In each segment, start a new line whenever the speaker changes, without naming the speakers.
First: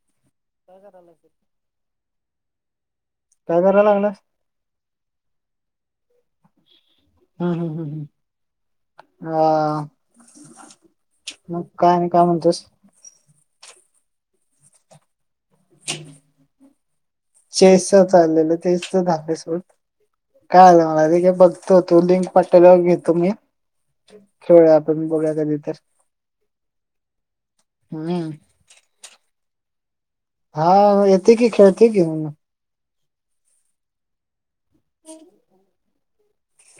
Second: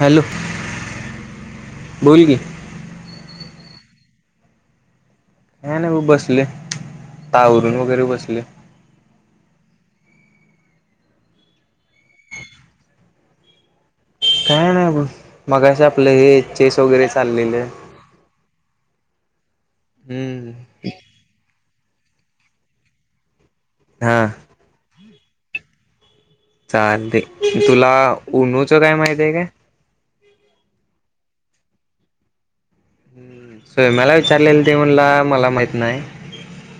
Hello
काय
बोल की
करायला लागलाय
ह नाही बसले
हम्म हम्म
तावरून वगैरे
हम्म
बसले
हा मग काय नाही काय म्हणतोस
काय नाही मगं आपलं हे चेस वगैरे चाललेले आहे
चेसच चाललेलं तेच तर बलेस काय आलं मला ते काय बघतो तो लिंक पाठालावर घेतो मी
हा
खेवया आपण बघया कधी तर
चाल तुला
हम्म
उनूचं काय माहिती आहे का
हा येत की खेळती की म
हम्म स्वम्याला विचारलेलं देवनला मला माहत नाही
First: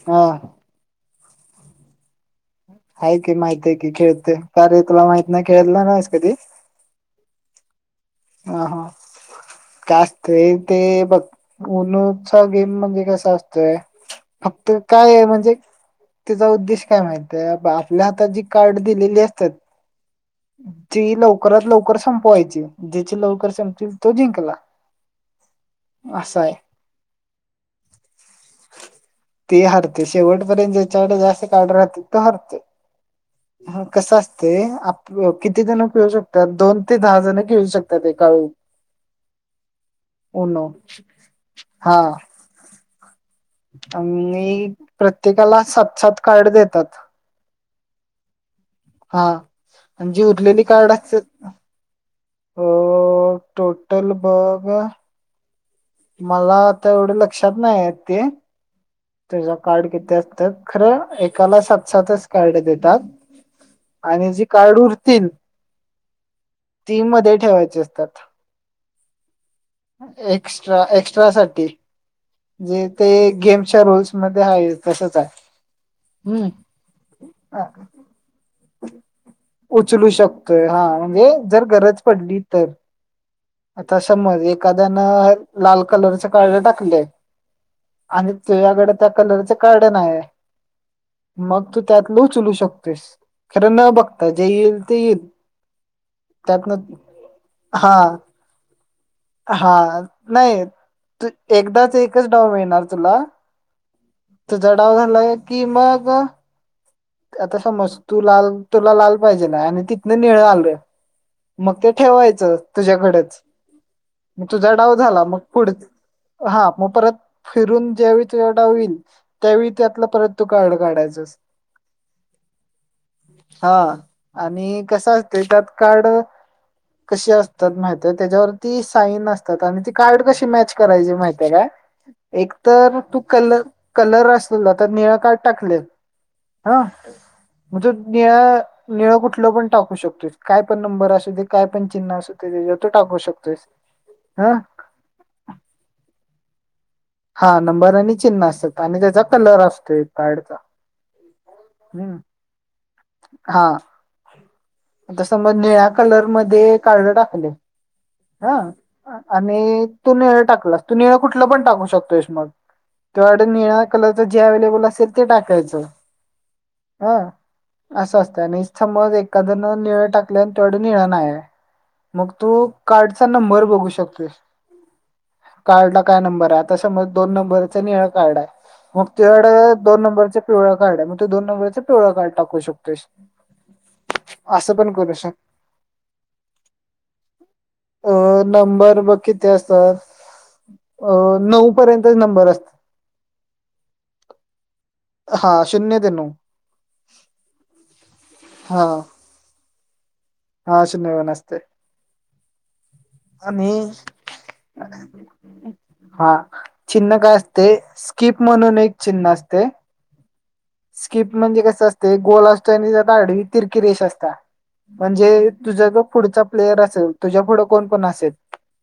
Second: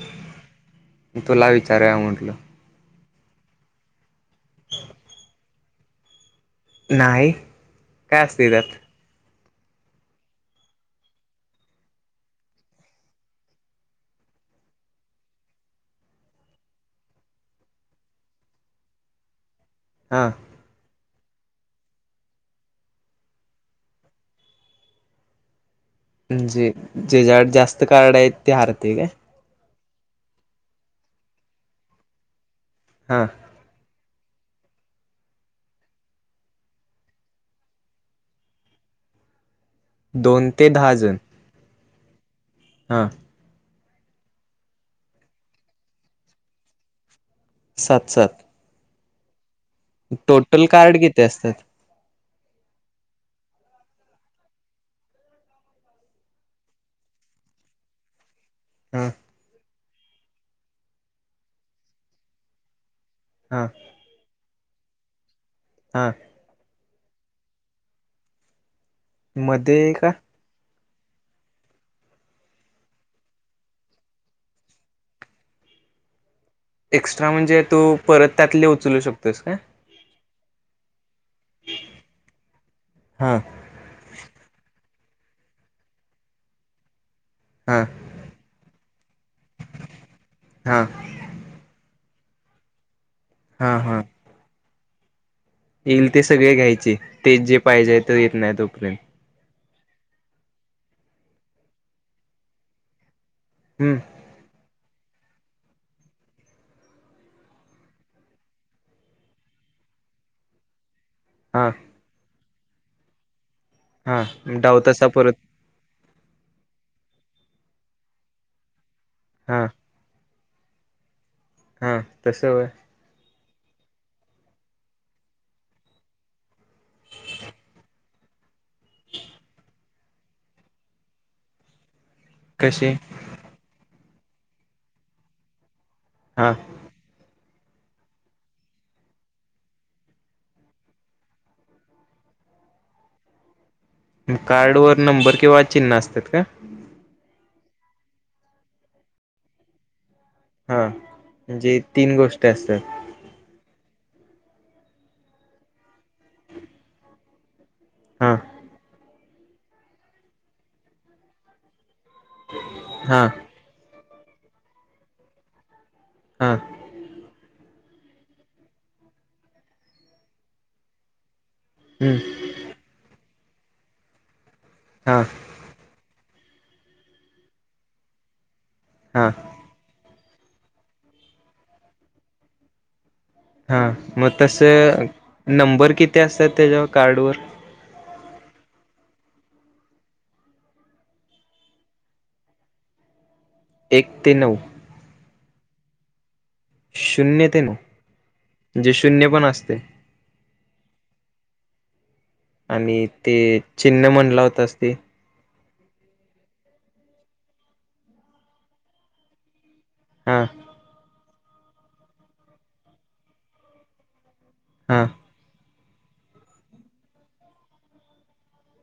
हा
तुला विचाराय म्हटलं
आहे की माहित आहे की खेळते कारे तुला माहित नाही खेळलं नास कधी
नाही काय असते त्यात
का असतय ते बघ नूचा गेम म्हणजे कसा असतोय फक्त काय आहे म्हणजे त्याचा उद्देश काय माहित आहे आपल्या हात जी कार्ड दिलेली असतात
हा.
ती लवकरात लवकर संपवायची ज्याची लवकर संपतील तो जिंकला. असा आहे
जे जेज्याड जास्त कार्ड आहेत ते हारतय काय?
ते हरते शेवटपर्यंत जेच्या कड जास्त कार्ड राहत्यात तो हरतोय.
हां.
कसं असतय आप किती जण खेळू शकत्यात दोन ते दहा जणं खेळू शकतात ए काळू.
दोन ते दहा जण.
हां.
हां.
आनी प्रत्येकाला सात सात कार्ड देतात.
सात सात.
हां मजी
टोटल
उरलेली कार्ड अस
किती असतात
हो टोटल भाग मला आता एवढ लक्षात नाहीयेत ते.
हा
तुझं कार्ड किती असत्यात खरं एकाला सात सातच कार्ड देतात.
हा
आणि जी कार्ड उरतील
हा.
ती मधे ठेवायची असतात.
मधे का?
रा एक्स्ट्रा साठी. जे ते गेमच्या रूल्समध्ये हायच तसच हाय.
एक्स्ट्रा म्हणजे तू परत त्यातले उचलू शकतोस काय?
उचलू शकतोय हा म्हणजे जर गरज पडली तर
हा.
आता समज एका त्यान लाल कलरचं कार्ड टाकलय.
हा
आणि तुयाकड त्या कलरच कार्ड नाय हाय
हा
मग तू त्यातल उचलू शकतेोस खरं
हा
न
हा
बघता जे येईल ते येईल.
येईल ते सगळे
त्यातनं
घ्यायचे तेच जे पाहिजे तर येत नाही तोपर्यंत.
हां नाही त एकदाच एकच डाव मिळणार तुला.
हम्म.
तुझा डाव झालाय की मग. आता समज तू लाल तुला लाल पाहिजेल हाय आणि तिथनं निळ आलं.
हा
मग ते ठेवायचं तुझ्याकडच.
हा
म तुझा डाव
तसा
झाला
परत
मग पुढं हा मग परत फिरून ज्यावेळी तुझ्याव डाव ईल
हा
त्यावेळी त्यातलं परत तू कार्ड काढायचस.
हां तसं होय.
हां आणि कसं असतय त्याात कार्ड कशी असतात माहित्या तेज्यावरती साईन असतात आणि ती कार्ड कशी मॅच करायची माहित्या काय? एक
कसे
तर तू कलर कलर असलेलं आता निळा कार्ड टाकलय. हा. म्हणजे निळा निळ कुठलं पण टाकू शकतोयस काय पण नंबर असू दे काय पण चिन्ह असुदे. ते तू टाकू शकतोयस. हं
कार्डवर नंबर किंवा चिन्ह असत्यात का?
हा नंबर आणि चिन्ह असत्यात आणि त्याचा कलर असतोय. कार्डचा
हा म्हणजे तीन
हम्म
गोष्टी असतात
हां. आता समज निळ्या कलर मध्ये कार्ड टाकलंय.
हा
हां आणि तू निळ टाकलास तू निळ कुठलं पण टाकू शकतो. मग
हा
निळ्या कलरचं जे अव्हेलेबल असेल ते टाकायचं.
हा
हां. असं असतं आणि समज एखाद्यान निळ टाकल्या आणि तेवढं निळ नाहीय
हम्म
मग तू कार्डचा नंबर बघू शकत
हा
कार्ड ला काय नंबर त दोन नंबरचा निड मग
हा
दोन नंबर च पिवळ कार्ड आहे मग ते दोन नंबरच पिवळ कार्ड टाकू शकतोस.
हा मग तस
असं पण करू शकतो
नंबर किती असतात त्याच्या कार्डवर
अ नंबर बघ किती असतात. अ नऊ पर्यंतच नंबर अस
एक ते नऊ
हा शिन्य ते नऊ.
शून्य ते ना
हा
जे शून्य पण असते.
हा शून्यव न असते.
आणि ते
आणि
चिन्ह म्हणला होतास ते?
हा चिन्ह काय असते स्कीप म्हणून एक चिन्ह असते
हम्म.
स्किप म्हणजे कसं असते गोल असतो आणि ज आडवी तिरकी रेश असता
हा
म्हणजे तुझ पुढचा प्लेयर असेल तुझ्या पुुढं कोण कोण असेल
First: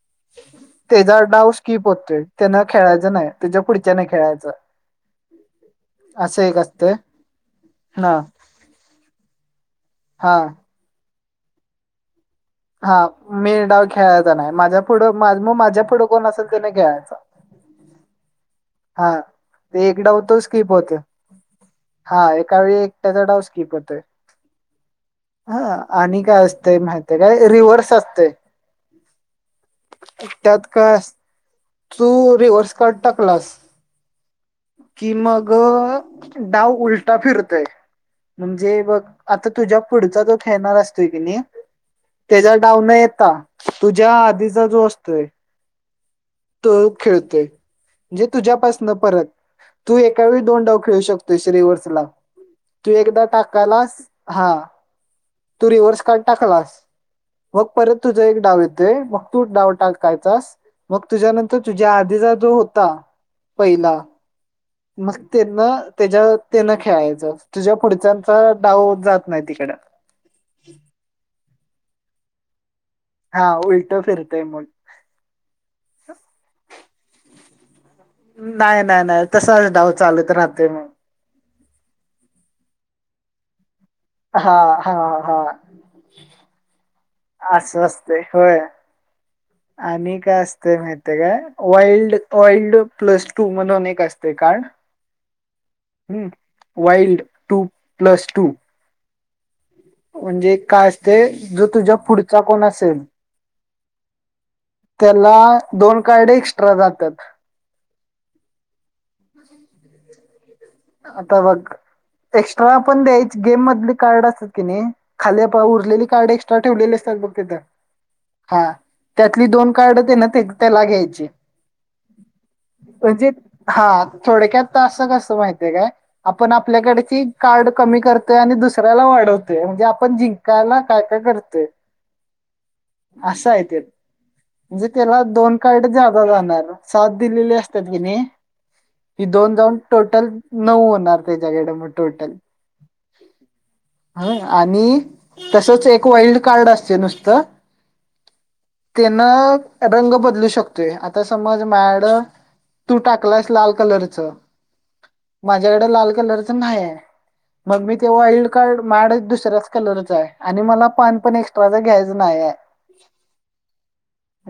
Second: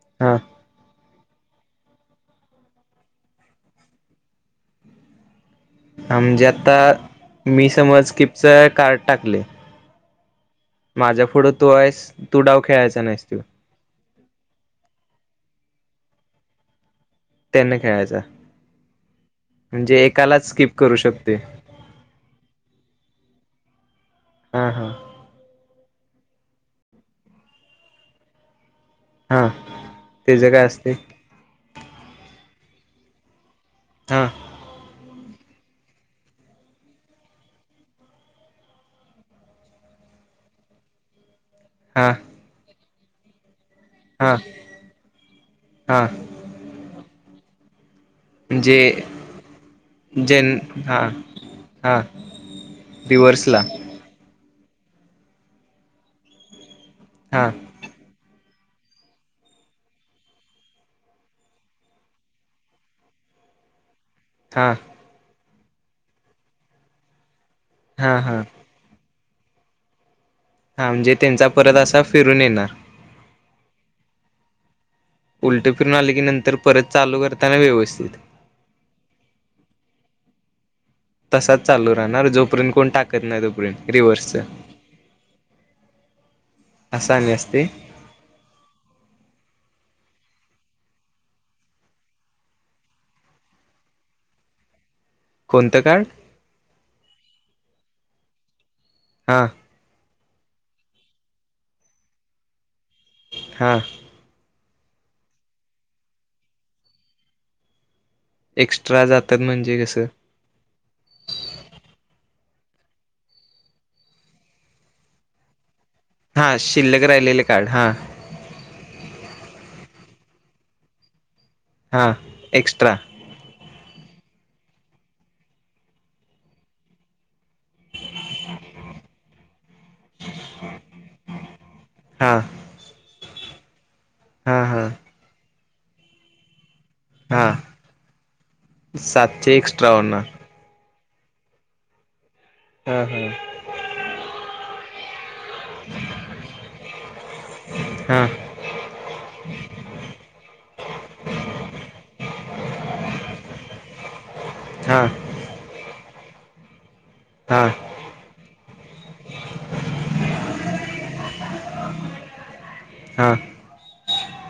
हा
त्याचा डाऊ स्कीप होतोय त्यांना खेळायचं नाही त्याच्या पुढच्या ने खेळायचं असं
म्हणजे
एक
आता
असते
मी समज
हा
किपच कार्ड टाकले
हा.
माझ्या पुढं तो आहेस तू डाव
हा
खेळायचा नाहीस तू
मे डाव खेळायचा नाही माझ्या पुढं मग माझ्या पुढं कोण असेल ते न खेळायचा
त्यांनी खेळायचा.
हा एक
म्हणजे
डाव तो
एकालाच
स्किप होत
करू शकते
हा एका वेळी एकट्याचा डाव स्किप होतोय.
हम्म हम्म.
हा आणि काय असते माहितीय काय रिव्हर्स असते
हा त्याच
त्यात
असते
काय अस तू रिव्हर्स कार्ड टाकलास
हा.
कि मग डाव उलटा फिरतय म्हणजे बघ आता तुझ्या पुढचा तो खेळणार असतोय की नी
हा
त्याच्या डाऊ न येता तुझ्या
हा
आधीचा जो असतोय
हा
तो खेळतोय. म्हणजे
जे
तुझ्यापासन परत तू एका वेळी
जेन
दोन डाव
हा
खेळू शकतोय
हा
रिवर्सला तू एकदा
रिव्हर्सला
टाकायलास हा. तू रिव्हर्स का टाकलास
हा
मग परत तु एक डाव येतय मग तू डाव टाककायचास मग तुझ्यानंतर तुझ्या आधीचा जो होता पहिला
हा.
ना त्याच्या त्यांना खेळायचं तुझ्या
हा
पुढच्याचा
हा
डाव जात नदीकड.
हा म्हणजे त्यांचा परत असा फिरून येणार
हा उलटो फिरतोय मग
उलटे फिरून आले की नंतर परत चालू करताना व्यवस्थित
नाही नाही नाही तसाच डाव चालत राहते मग
तसाच चालू राहणार जोपर्यंत कोण टाकत नाही तोपर्यंत रिव्हर्सच
हा हा हा
असं आणि असते
अस वास्त होय आणि काय असते माहिितय काय वाइल्ड वइल्ड प्लस टू म्हणून एक असते कार्ड
कोणतं कार्ड
हम वाईल्ड टू प्लस टू
हा.
म्हणजे काय असते जो तुझ्या पुढचा कोण असेल
हा.
त्याला दोन कार्ड एक्स्ट्रा जात्यात.
एक्स्ट्रा जातात म्हणजे कसं
आता बग एक्स्ट्रा पण द्यायची गेम मधले कार्ड असतात की नाही खाली उरलेली कार्ड
हा
एक्स्ट्रा ठेवलेली
शिल्लक
असतात बग
राहिलेले कार्ड हा
तिथं, त्यातली दोन कार्ड तेन ते त्याला घ्यायची.
हा एक्स्ट्रा
म्हणजे हा थोडक्यात असं कसं माहित काय आपण आपल्याकडची कार्ड कमी करतोय आणि दुसऱ्याला वाढवतो. म्हणजे आपण जिंकायला काय काय करतोय.
हा.
असं आहे ते
हा
म्हणजे
हा
त्याला दोन कार्ड जादा जाणार. सात
हा
दिलेली असतात की नाही ही दोन
सातशे
जाऊन
एक्स्ट्रा होणार
टोटल होणार त्याच्याकडे म टोटल
हा
आणि तसच एक वाईल्ड कार्ड असते नुसतं
हा
त्यांना रंग बदलू शकतोय आता समज माझ्याकड तू टाकलायस लाल कलरच
हा
माझ्याकडे लाल कलरच नाहीय.
हा
मग मी ते वाईल्ड कार्ड माझ्याकड पणदुसऱ्याच कलरच आहे आणि मला पान पण एक्स्ट्राचा घ्यायचं नाही. आहे.
अ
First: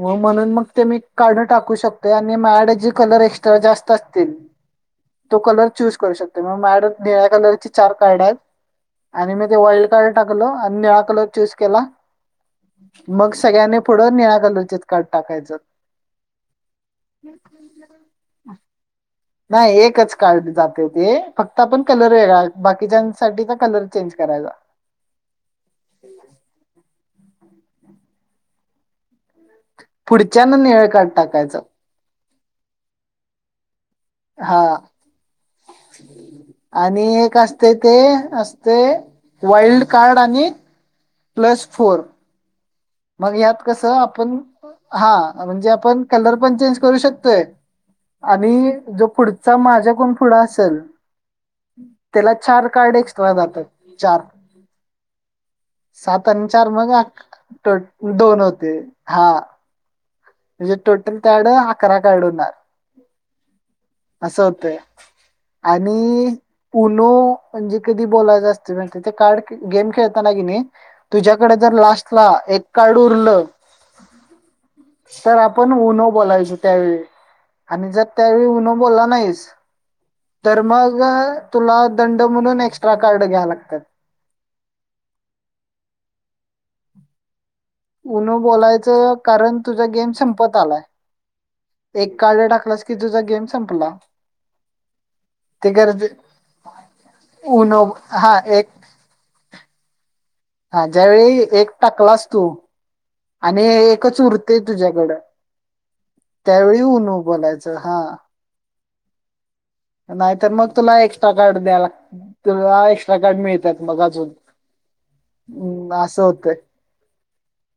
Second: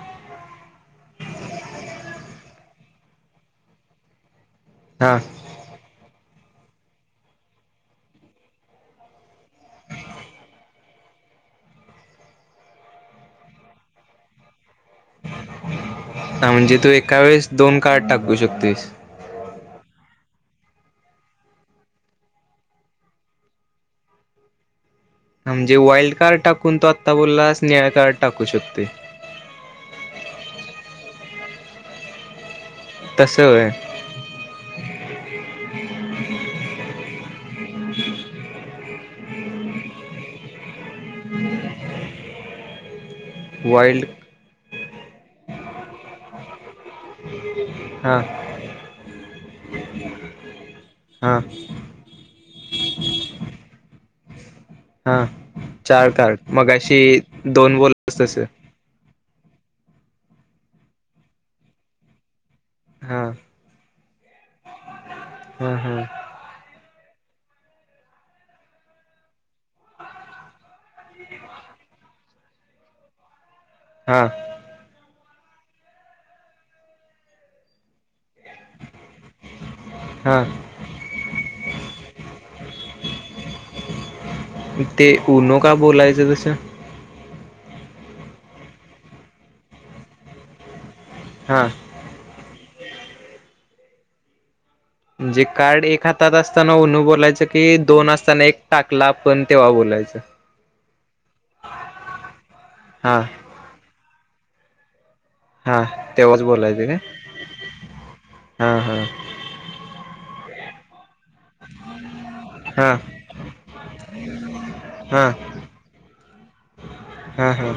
हो म्हणून मग ते मी कार्ड टाकू शकतोय आणि माझ्याकड कलर एक्स्ट्रा जास्त असतील.
हा
तो कलर चूज करू शकतो मग मॅड निळ्या कलरची चार कार्ड आहेत. आणि मी ते वाईल्ड कार्ड टाकलो आणि निळा कलर चूस केला. मग सगळ्यांनी पुढं निळा कलर
ह म्हणजे तू एका वेळेस दोन कार्ड टाकू शकतोस.
नाही एकच कार्ड जाते ते फक्त आपण कलर वेगळा बाकीच्यासाठी तर कलर चेंज करायचा.
म्हणजे वाईल्ड कार्ड टाकून तो आत्ता बोलला स् निळा कार्ड टाकू शकतोस.
पुढच्यान निळ काढ टाकायच.
तसं होय.
हा. आणि एक असते ते असतय वाईल्ड कार्ड आणि प्लस फोर मग यात कस
वाईल्ड
आपण हा म्हणजे आपण कलर पण चेंज करू शकतोय
हा
आणि जो पुढचा माझ्या कोण पुढं असेल
हा
त्याला चार कार्ड एक्स्ट्रा जातात चार
हा चार
सात
कार्ड
आणि चार मग
मगाशी दोन बोललास
दोन
तसं
होते हा म्हणजे टोटल त्याड अकरा का आड होणार.
हा.
असं होतय
हा हा
आणि पण तु म्हणजे कधी बोलायचं असतंय माहिती गेम खेळताना तुझ्याकडे जर लाल एक कार्ड उरलं
हा.
तर आपण उन्ह बोलायचो त्यावेळी आणि जर त्यावेळी उन्हो बोलला नाहीस
हा
तर मग तुला दंड म्हणून एक्स्ट्रा कार्ड घ्या लागतात.
ते उनो का बोलायच तस
उनू बोलायचं कारण तुझा गेम संपत
हा
आलाय एक कार्ड टाकलास की तुझा गेम संपला
म्हणजे
ते
कार्ड एक
गरजे
हातात असताना नू बोलायचं की
उनो
दोन
हा
असताना एक टाकला आपण तेव्हा बोलायचं
हा ज्यावेळी एक टाकलास तू
हा
आणि एकच उरते तुझ्याकडं
हा तेव्हाच
त्यावेळी
बोलायचं काय
उऊनू बोलायचं हा
हा हा
नाहीतर मग तुला एक्स्ट्रा कार्ड द्या लाग तुला
हा
एक्स्ट्रा कार्ड मिळतात मग अजून
हा
हम् असं होतंय
हां हां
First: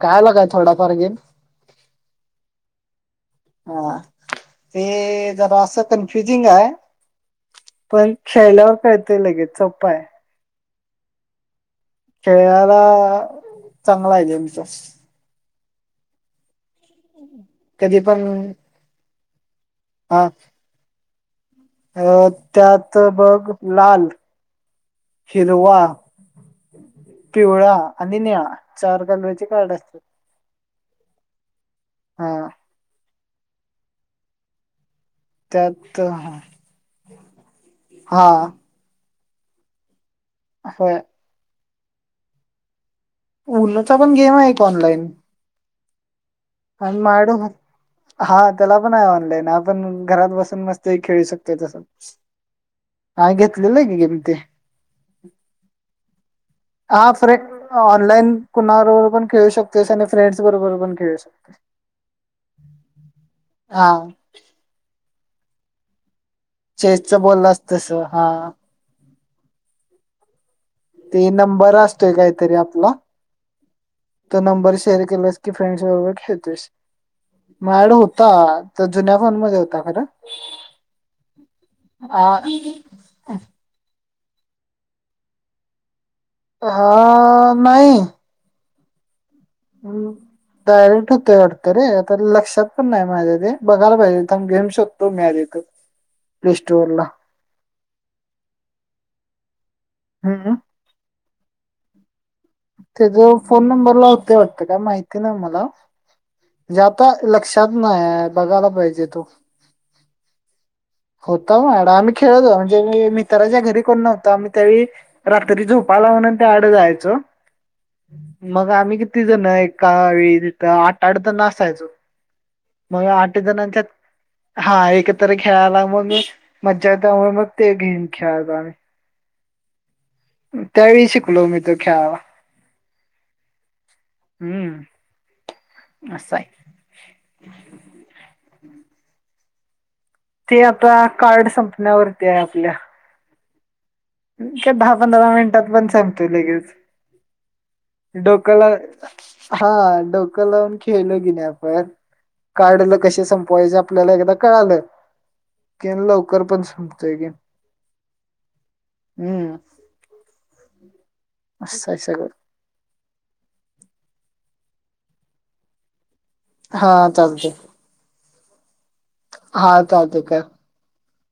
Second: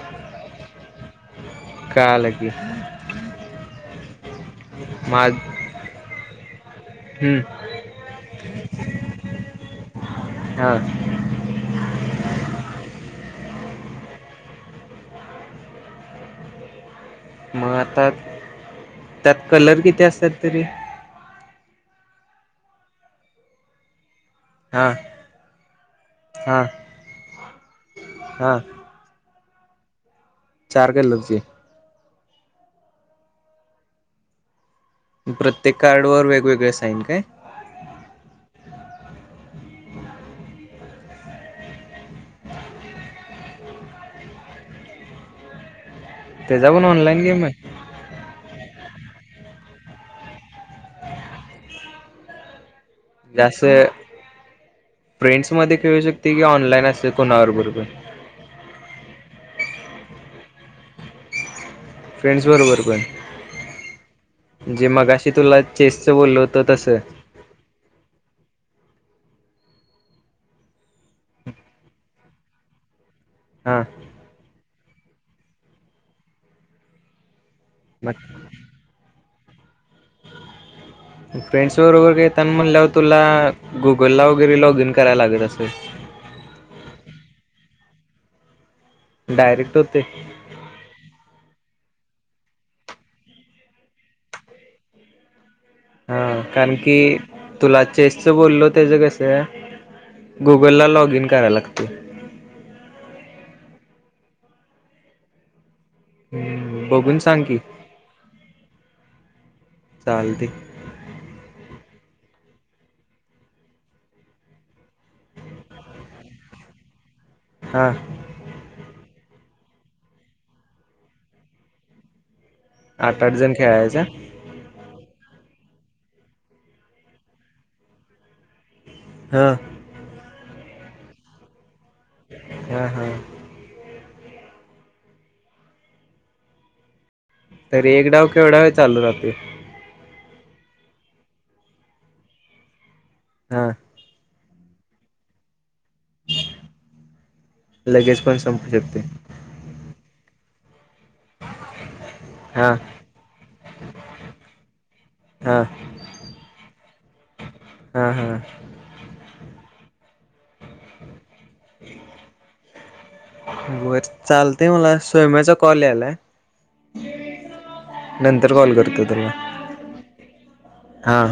कायला काय थोडाफार गेल
कायल
हा ते जरा असं कन्फ्युजिंग आहे
हम्म
पण खेळल्यावर कळतेय लगेच सोप्पाय
हा
खेळायला चांगला आहे गेमच
मग
कधी
आता
पण
त्यात कलर किती
हा
असतात तरी
अ त्यात बघ लाल
हा
हिरवा
हा
पिवळा आणि निळा
हा
चार कलव्याचे काड असतात
चार कलोची
हा
प्रत्येक
त्यात
कार्ड वर वेगवेगळे साईन काय
हा अं उल्हाचा पण गेम आहे का ऑनलाइन
त्याचा पण
अ
ऑनलाईन गेम
म
आहे
हा तेला पण आहे ऑनलाईन आपण घरात बसून मस्त खेळू शकतो तस हा
जास्त
घेतलेला ग गमती
फ्रेंड्स मध्ये खेळू शकते की ऑनलाईन असते
हा फरे
कोणावर बरोबर
ऑनलाईन कुणार पण खेळू शकतेोस आणि फ्रेंड्स बरोबर पण खेळू शकतेस
फ्रेंड्स बरोबर पण म्हणजे मगाशी तुला चेस च बोलल
चेजचं बोललं असतस हा ते नंबर असतोय काहीतरी आपला
हा
तो नंबर शेअर के की फ्रेंडस वरे खळतेोस मायड
मग
होता तर जुन्या फोन मध्ये होता खरं
फ्रेंड्स बरोबर घता
आ-
म्हणल्या तुला गु गोल््हावगैरी लॉग इन करायला लागल असे
हा नाही
डायरेक्ट होते
हम् डायरेक्ट होते वाट तरे आता लक्षात पण नाही माझ्या ते बघायला पाहिजेथ घेऊ शोधतो मी आधीथून
हा कारण की तुला चेसच बोललो त्याच कसं
हम्म
गुगलला लॉग इन कराय लागते
त्याचा फोन नंबरला होते वाटतं का माहिती ना मला म्हणजे
हम्म,
आता
बघून सांग की
लक्षात नाही बघायला पाहिजे तो
चालते
होता मायकड आम्ही खेळत होतो म्हणजे मित्रा ज्या घरी कोण नव्हता आम्ही त्याळी रात्री झोपाला म्हणून त्यायाकडे जायचो!
हा
मग आम्ही कि किती जण, एका वेळी तिथं आठ आड तर असायचो. मग आठ जणांच्यात हा एकत्र खेळायला मग म मज्जा येत त्यामुळे मग ते गेम खेळतो आम्ही.
हा.
त्या वेळी शिकलो मि तर खेळायला.
हां हां.
हम्म अस आहे.
तरी एक डाव केवढा वेळ चालू राहतोय?
ते आता कार्ड संपण्यावरती आहे आपल्या.
हा.
दहा पंधरा मिनिटात पण संपतोय लगेच.
लगेच पण
डोक्याला
संपू शकते
हा डोकं लावून खेळलो की नाय आपण
हा
कार्डला कसे संपवायच आपल्याला एकदा कळालं
हा
कि लवकर पण संपतोय गेम.
हा हा
हम असय सगळ.
बर चालतेय मला स्वयमा्याचा कॉल यायलाय!
हा चालतय,
नंतर कॉल करतो तुला
हा चालतंय.
हा.